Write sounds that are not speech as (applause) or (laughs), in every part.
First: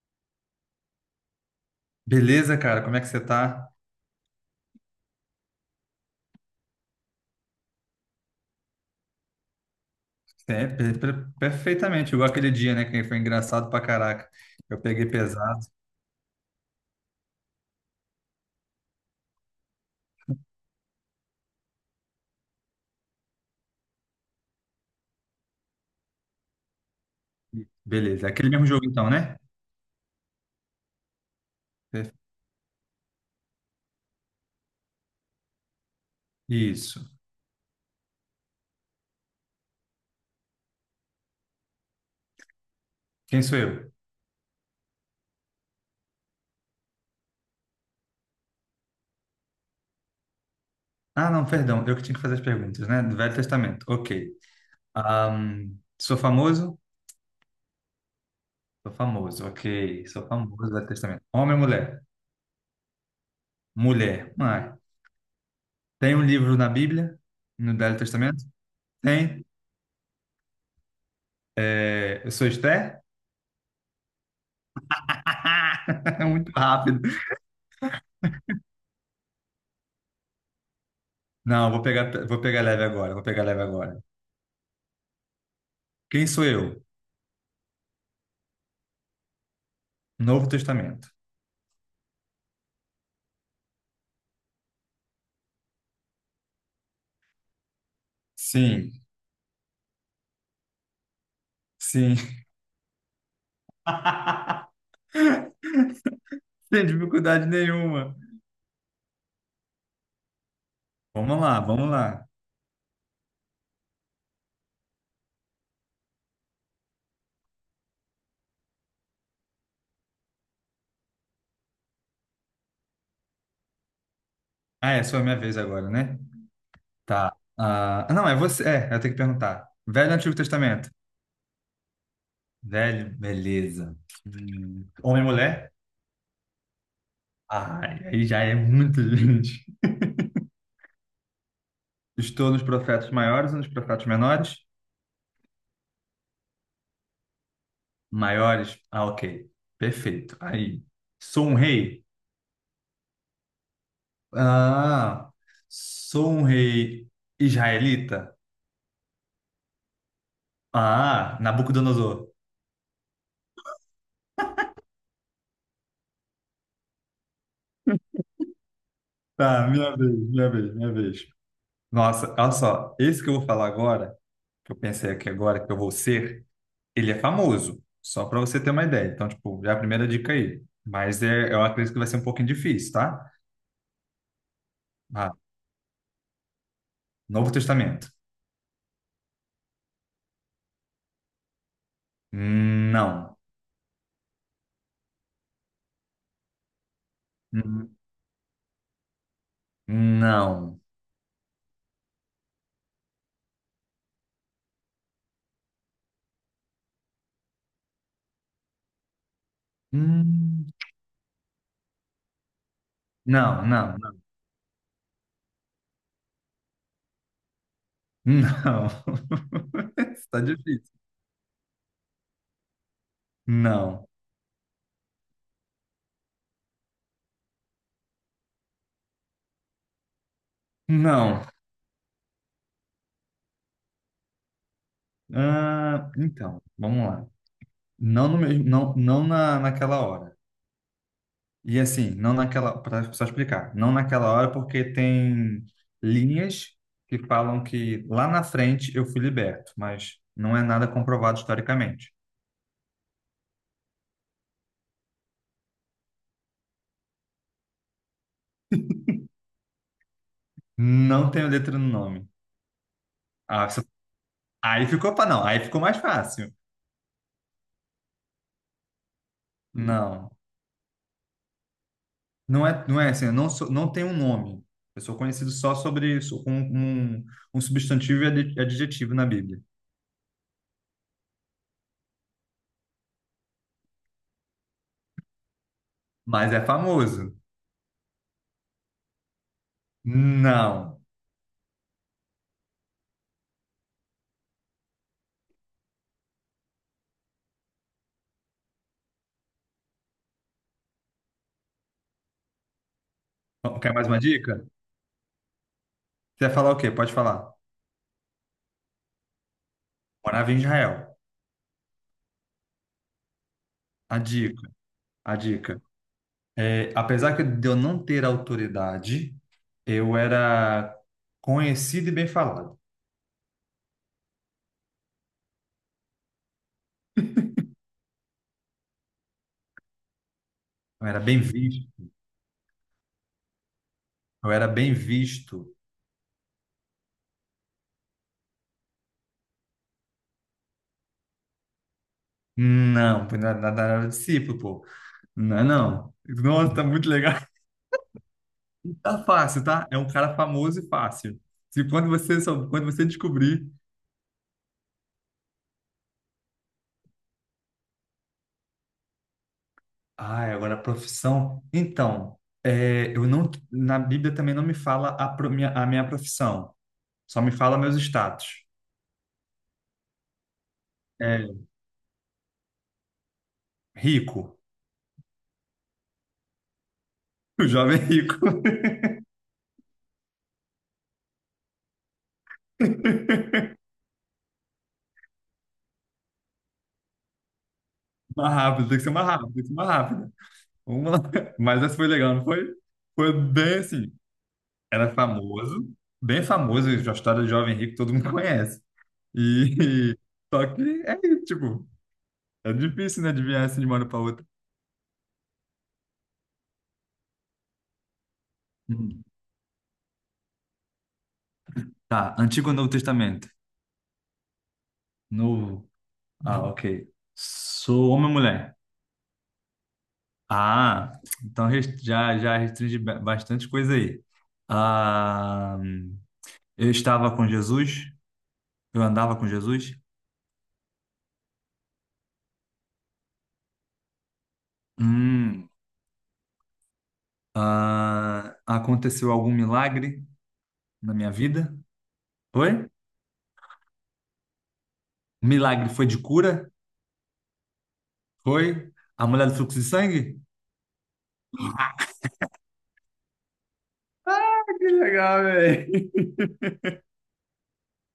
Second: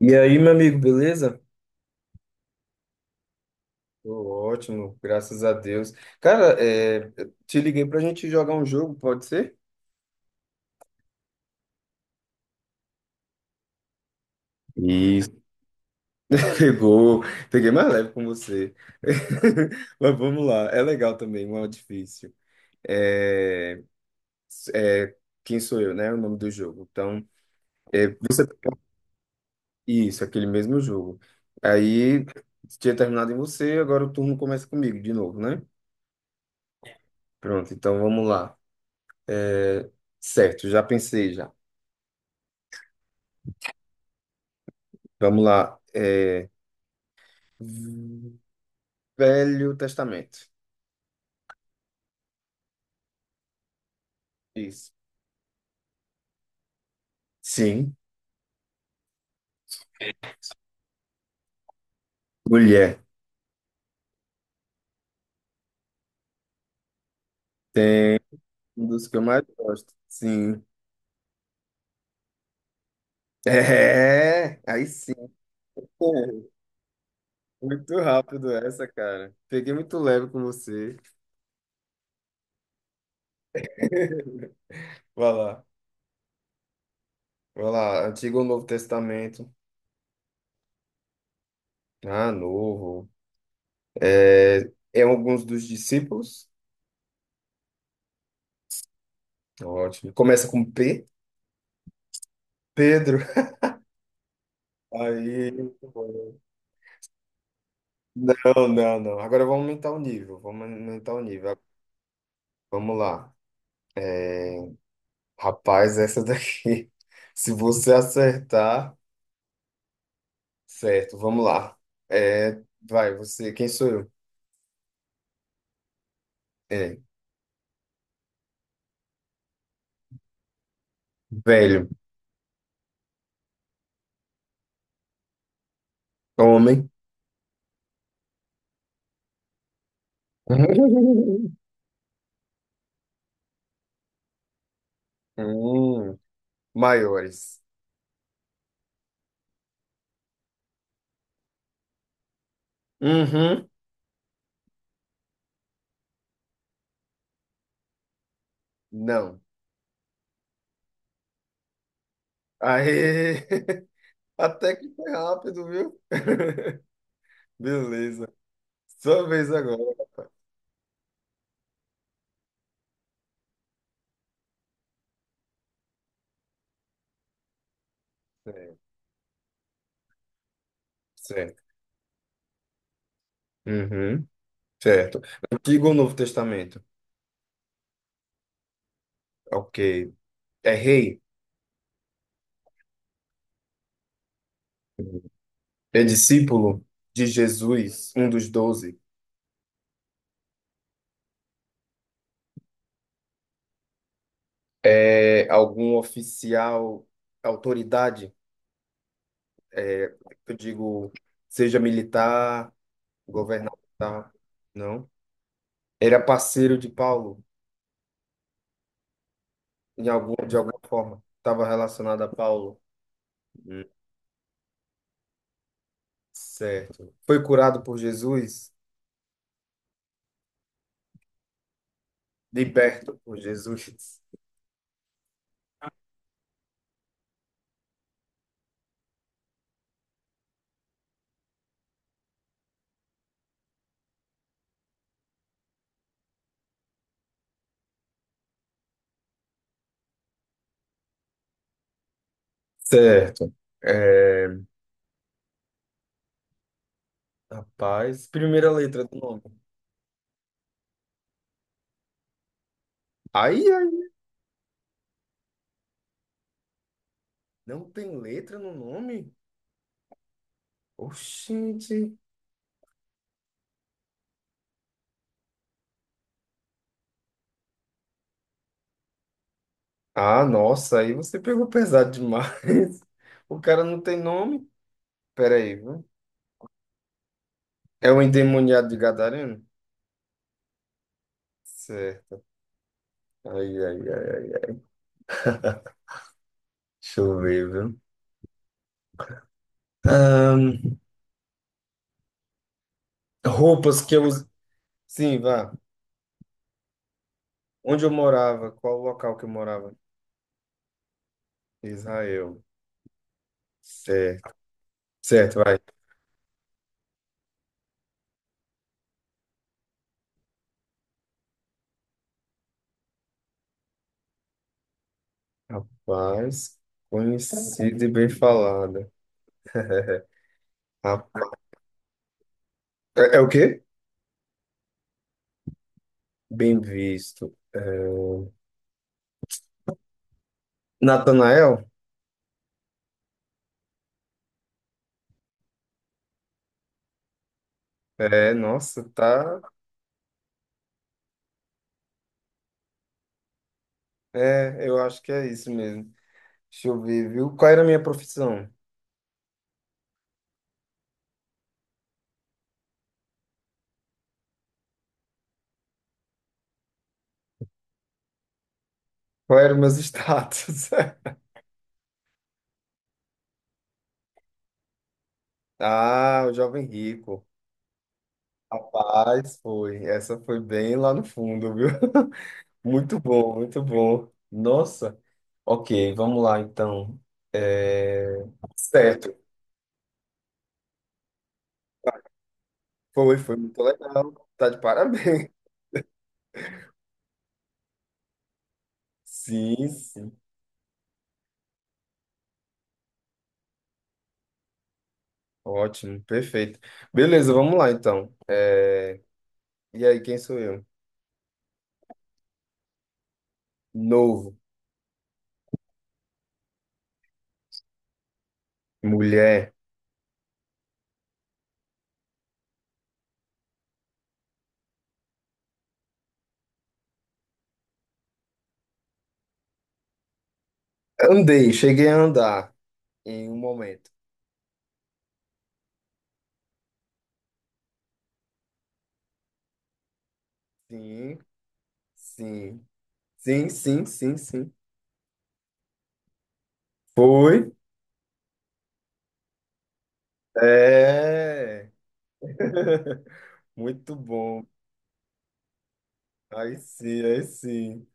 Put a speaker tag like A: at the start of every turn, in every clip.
A: E aí, meu amigo, beleza?
B: Beleza, cara? Como é que você tá?
A: Tô ótimo, graças a Deus. Cara, eu te liguei pra gente jogar um jogo, pode ser?
B: É, perfeitamente, igual aquele dia, né? Que foi engraçado pra caraca. Eu peguei
A: Isso.
B: pesado.
A: (laughs) Pegou, peguei mais leve com você. (laughs) Mas vamos lá, é legal também, não é difícil. É, é, quem sou eu, né? O nome do jogo. Então,
B: Beleza. É aquele mesmo jogo então, né?
A: isso, aquele mesmo jogo.
B: Per-
A: Aí, tinha terminado em você, agora o turno começa comigo de novo, né?
B: Isso.
A: Pronto, então vamos lá. Certo, já pensei já.
B: Quem sou eu?
A: Vamos lá. Velho Testamento.
B: Ah, não, perdão. Eu que tinha que fazer as perguntas, né? Do Velho Testamento. Ok.
A: Isso.
B: Sou famoso?
A: Sim.
B: Sou famoso, ok. Sou famoso do Velho Testamento. Homem ou mulher?
A: Mulher.
B: Mulher. Ah, tem um livro na Bíblia? No Velho
A: Tem
B: Testamento?
A: um dos que eu mais
B: Tem.
A: gosto. Sim. (laughs)
B: É, eu sou Esther?
A: É, aí sim.
B: (laughs)
A: Pô,
B: Muito rápido.
A: muito rápido essa, cara. Peguei muito leve com você.
B: Não, vou pegar leve agora, vou pegar leve agora.
A: Vai lá.
B: Quem sou eu?
A: Vai lá. Antigo ou Novo Testamento?
B: Novo Testamento.
A: Ah, novo. É, é alguns dos discípulos.
B: Sim,
A: Ótimo. Começa com P.
B: sim.
A: Pedro. (laughs)
B: (laughs)
A: Aí, muito bom.
B: Sem dificuldade nenhuma.
A: Não, não, não. Agora vamos aumentar o nível. Vamos aumentar o
B: Vamos
A: nível.
B: lá, vamos lá.
A: Vamos lá. É, rapaz, essa daqui. (laughs) Se você acertar, certo, vamos lá. É, vai, você, quem sou eu?
B: Ah, é só a minha vez agora, né?
A: É,
B: Tá. Ah, não, é você. É, eu tenho que perguntar. Velho ou Antigo Testamento?
A: velho,
B: Velho, beleza. Homem e mulher?
A: homem,
B: Ai, aí já é muita gente.
A: (laughs)
B: Estou nos profetas maiores ou nos profetas menores?
A: hum, maiores.
B: Maiores? Ah, ok. Perfeito. Aí. Sou um rei?
A: Uhum,
B: Ah, sou um rei israelita?
A: não.
B: Ah, Nabucodonosor.
A: Aê! (laughs) Até que foi rápido, viu? (laughs) Beleza. Sua vez
B: Tá,
A: agora.
B: minha vez, minha vez, minha vez. Nossa, olha só, esse que eu vou falar agora, que eu pensei aqui agora que eu vou ser, ele é famoso, só para você ter
A: Certo.
B: uma ideia. Então, tipo, já é a primeira dica aí. Mas é,
A: Certo.
B: eu acredito que vai ser um pouquinho difícil, tá?
A: Uhum, certo.
B: Ah,
A: Antigo ou Novo Testamento?
B: Novo Testamento.
A: Ok. É rei?
B: Não.
A: É discípulo de
B: Hum,
A: Jesus, um dos doze,
B: Não.
A: é algum oficial, autoridade, é, eu
B: Hum,
A: digo, seja militar,
B: Não, não, não.
A: governamental, não? Era parceiro de Paulo,
B: Não.
A: em
B: (laughs)
A: algum,
B: Está
A: de alguma
B: difícil.
A: forma, estava relacionado a Paulo. Hum,
B: Não.
A: Certo. Foi curado por Jesus,
B: Não.
A: liberto por Jesus.
B: Ah, então, vamos lá. Não no mesmo, não, naquela hora. E assim, não naquela, para só explicar, não naquela hora porque tem linhas que falam que lá na frente eu fui liberto, mas não é nada comprovado historicamente.
A: Certo. É, rapaz, primeira letra do nome.
B: Não tenho letra no nome.
A: Aí,
B: Ah, isso-
A: aí,
B: Aí ficou para não, aí ficou mais fácil.
A: não tem letra no nome?
B: Não,
A: Oxente.
B: não é, não é assim, eu não sou, não tenho um nome. Eu sou conhecido só sobre isso, com um, um substantivo e adjetivo na Bíblia.
A: Ah, nossa, aí você pegou pesado demais. (laughs) O cara não tem nome? Pera aí, viu?
B: Mas é famoso.
A: É o endemoniado de Gadareno?
B: Não.
A: Certo. Ai, ai, ai, ai. Deixa eu ver, viu? Ahn,
B: Quer
A: Roupas
B: mais
A: que
B: uma
A: eu uso.
B: dica?
A: Sim, vá.
B: Você vai falar o quê? Pode falar.
A: Onde eu morava? Qual o local que eu morava?
B: Morava em Israel.
A: Israel.
B: A
A: Certo.
B: dica, a
A: Certo, vai.
B: dica. É, apesar que de eu não ter autoridade, eu era conhecido e bem falado.
A: Rapaz, conhecida e bem falada. (laughs)
B: Eu era bem
A: Rapaz.
B: visto.
A: É, é o quê?
B: Eu era bem visto.
A: Bem visto. É, Natanael?
B: Não, pô, nada nada era discípulo, pô. Não, é não. Nossa, tá muito legal. (laughs)
A: É, nossa,
B: Tá
A: tá.
B: fácil, tá? É um cara famoso e fácil. Se quando você, quando você descobrir,
A: É, eu acho que é isso mesmo. Deixa eu ver, viu? Qual era a minha profissão?
B: Ah, agora a profissão. Então, é, eu não, na Bíblia também não me fala a, minha, a minha profissão. Só me fala meus status.
A: Qual era o meu status? (laughs)
B: É, rico. (laughs)
A: Ah, o jovem rico.
B: O jovem rico.
A: Rapaz, foi. Essa foi bem lá no fundo, viu? (laughs) Muito
B: (laughs)
A: bom, muito bom. Nossa. Ok, vamos lá então. É,
B: Mais rápido, tem que ser mais
A: certo.
B: rápido, tem que ser mais rápido. Vamos lá. Mas essa foi legal, não foi? Foi
A: Foi, foi
B: bem
A: muito
B: assim.
A: legal. Tá de
B: Era
A: parabéns.
B: famoso, bem famoso, a história do jovem rico todo mundo conhece.
A: (laughs) Sim,
B: E
A: sim.
B: (laughs) só que é isso, tipo, é difícil, né, adivinhar assim de uma hora para outra.
A: Ótimo, perfeito. Beleza, vamos lá então. É,
B: Hum.
A: e aí, quem sou eu?
B: Tá, Antigo ou Novo Testamento?
A: Novo.
B: Novo. Ah, ok. Sou homem ou mulher?
A: Mulher.
B: Ah, então já restringe bastante coisa aí. Ah, eu estava com Jesus? Eu andava com Jesus?
A: Andei, cheguei a andar em um momento.
B: Hum, ah, aconteceu algum milagre na minha
A: Sim,
B: vida?
A: sim,
B: Foi?
A: sim, sim, sim, sim.
B: Milagre foi de cura?
A: Foi.
B: Foi? A mulher do fluxo de sangue? (laughs)
A: É. (laughs) Muito bom.
B: Que legal, velho.
A: Aí sim, aí sim.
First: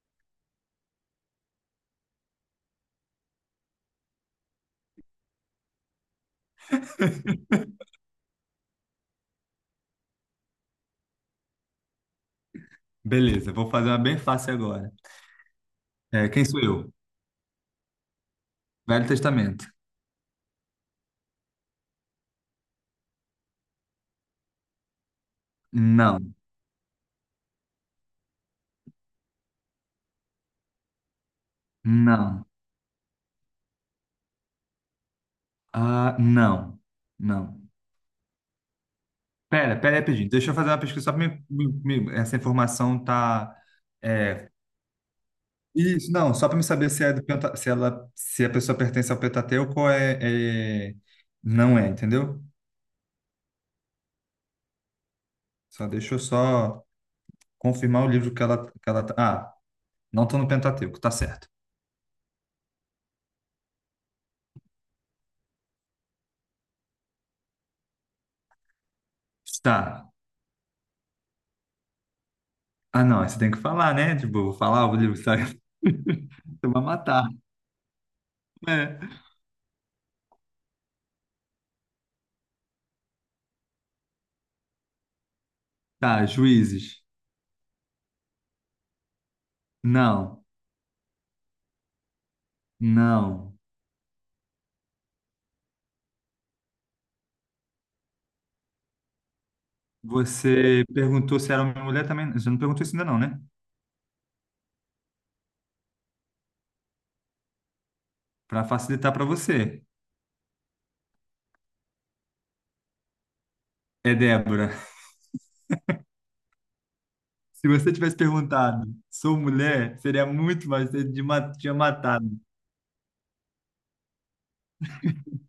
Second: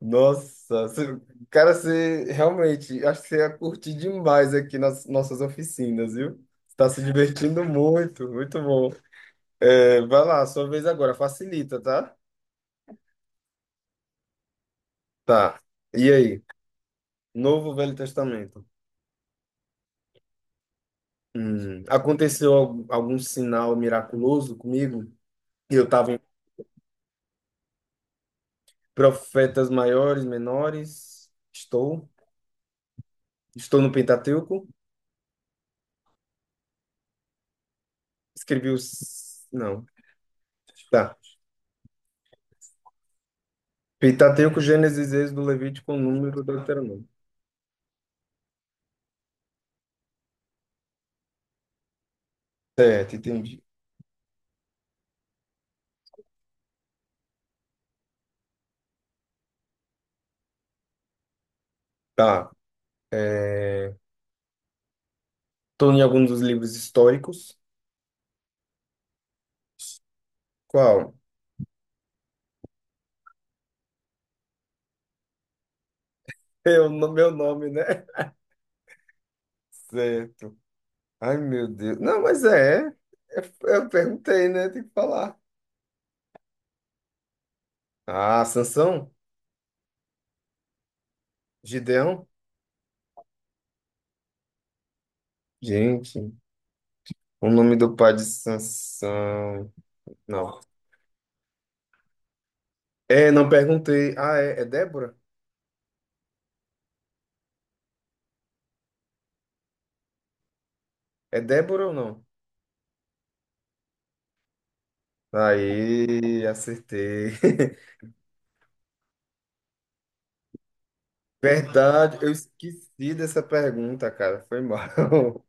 A: Nossa, você- cara, você realmente, acho que você ia curtir demais aqui nas nossas oficinas, viu? Está se divertindo muito, muito bom. É, vai lá, sua vez agora, facilita, tá?
B: Beleza, vou fazer uma bem fácil agora.
A: Tá. E
B: É,
A: aí?
B: quem sou eu?
A: Novo ou Velho Testamento.
B: Velho Testamento.
A: Aconteceu al- algum sinal miraculoso comigo? Eu estava em
B: Não,
A: Profetas Maiores, Menores. Estou.
B: não,
A: Estou no Pentateuco.
B: ah, não, não.
A: Escrevi os.
B: Pera,
A: Não.
B: pera aí, pedido. Deixa eu fazer uma pesquisa só
A: Tá.
B: para me, essa informação tá. É,
A: Pentateuco, Gênesis, Êxodo, Levítico,
B: isso, não,
A: Número,
B: só para me saber se
A: Deuteronômio.
B: é do penta, se ela, se a pessoa pertence ao Pentateuco ou é- não é, entendeu?
A: Certo, entendi.
B: Só deixa eu só confirmar o livro que ela tá. Ah, não tô no Pentateuco, tá certo.
A: Tá. É... estou em algum dos livros históricos.
B: Tá.
A: Qual?
B: Ah, não, você tem que falar, né? Tipo, eu vou falar o livro, sabe? (laughs) Você vai
A: Eu, no
B: matar.
A: meu nome, né?
B: É.
A: Certo. Ai, meu Deus. Não, mas é. É- Eu perguntei, né? Tem que falar.
B: Tá, juízes.
A: Ah, Sansão?
B: Não,
A: Gideão?
B: não.
A: Gente, o nome do pai de Sansão. Não.
B: Você perguntou se era homem ou mulher também. Você não perguntou isso ainda, não,
A: É,
B: né?
A: não perguntei. Ah, é, é Débora?
B: Para facilitar para você.
A: É Débora ou não?
B: É Débora. (laughs)
A: Aí, acertei.
B: Se você
A: (laughs)
B: tivesse perguntado, sou mulher, seria muito mais, você tinha
A: Verdade, eu
B: matado.
A: esqueci dessa pergunta, cara. Foi mal. (laughs)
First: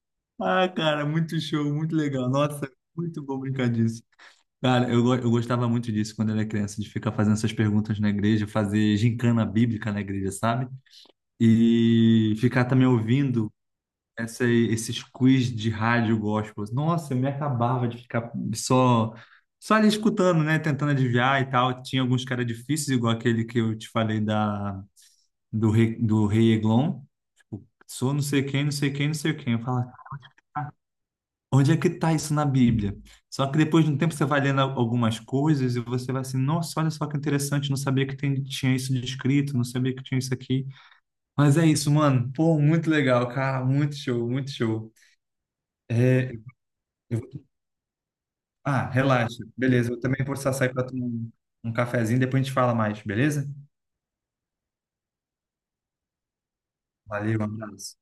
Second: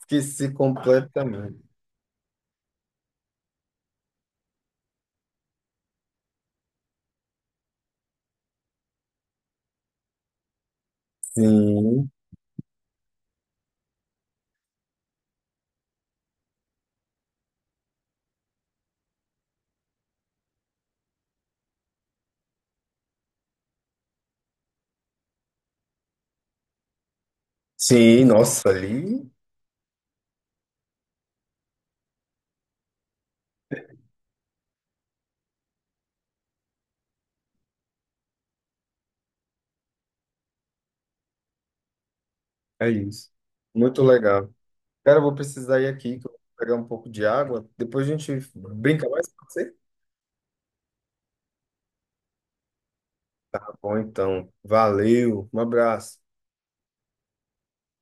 A: Esqueci
B: Ah, cara, muito
A: completamente.
B: show, muito legal. Nossa, muito bom brincar disso. Cara, eu, eu gostava muito disso quando era criança, de ficar fazendo essas perguntas na igreja, fazer gincana bíblica na igreja, sabe?
A: Sim.
B: E ficar também ouvindo essa, esses quiz de rádio gospel. Nossa, eu me acabava de ficar só, só ali escutando, né? Tentando adivinhar e tal. Tinha alguns caras difíceis, igual aquele que eu te falei da, do rei Eglon. Tipo, sou não
A: Sim,
B: sei quem,
A: nossa,
B: não sei quem, não
A: ali
B: sei quem. Eu falo, onde é que tá isso na Bíblia? Só que depois de um tempo você vai lendo algumas coisas e você vai assim, nossa, olha só que interessante, não sabia que tinha isso descrito, não sabia que tinha isso aqui. Mas é isso, mano. Pô, muito
A: é
B: legal,
A: isso.
B: cara. Muito
A: Muito
B: show,
A: legal.
B: muito show.
A: Cara, eu vou precisar ir aqui, que eu
B: É,
A: vou pegar um pouco
B: eu
A: de
B: vou-
A: água. Depois a gente
B: Ah,
A: brinca mais
B: relaxa.
A: com você.
B: Beleza, eu também vou precisar sair para tomar um, um cafezinho, depois a gente fala mais, beleza?
A: Tá bom, então. Valeu. Um abraço.
B: Valeu, um abraço.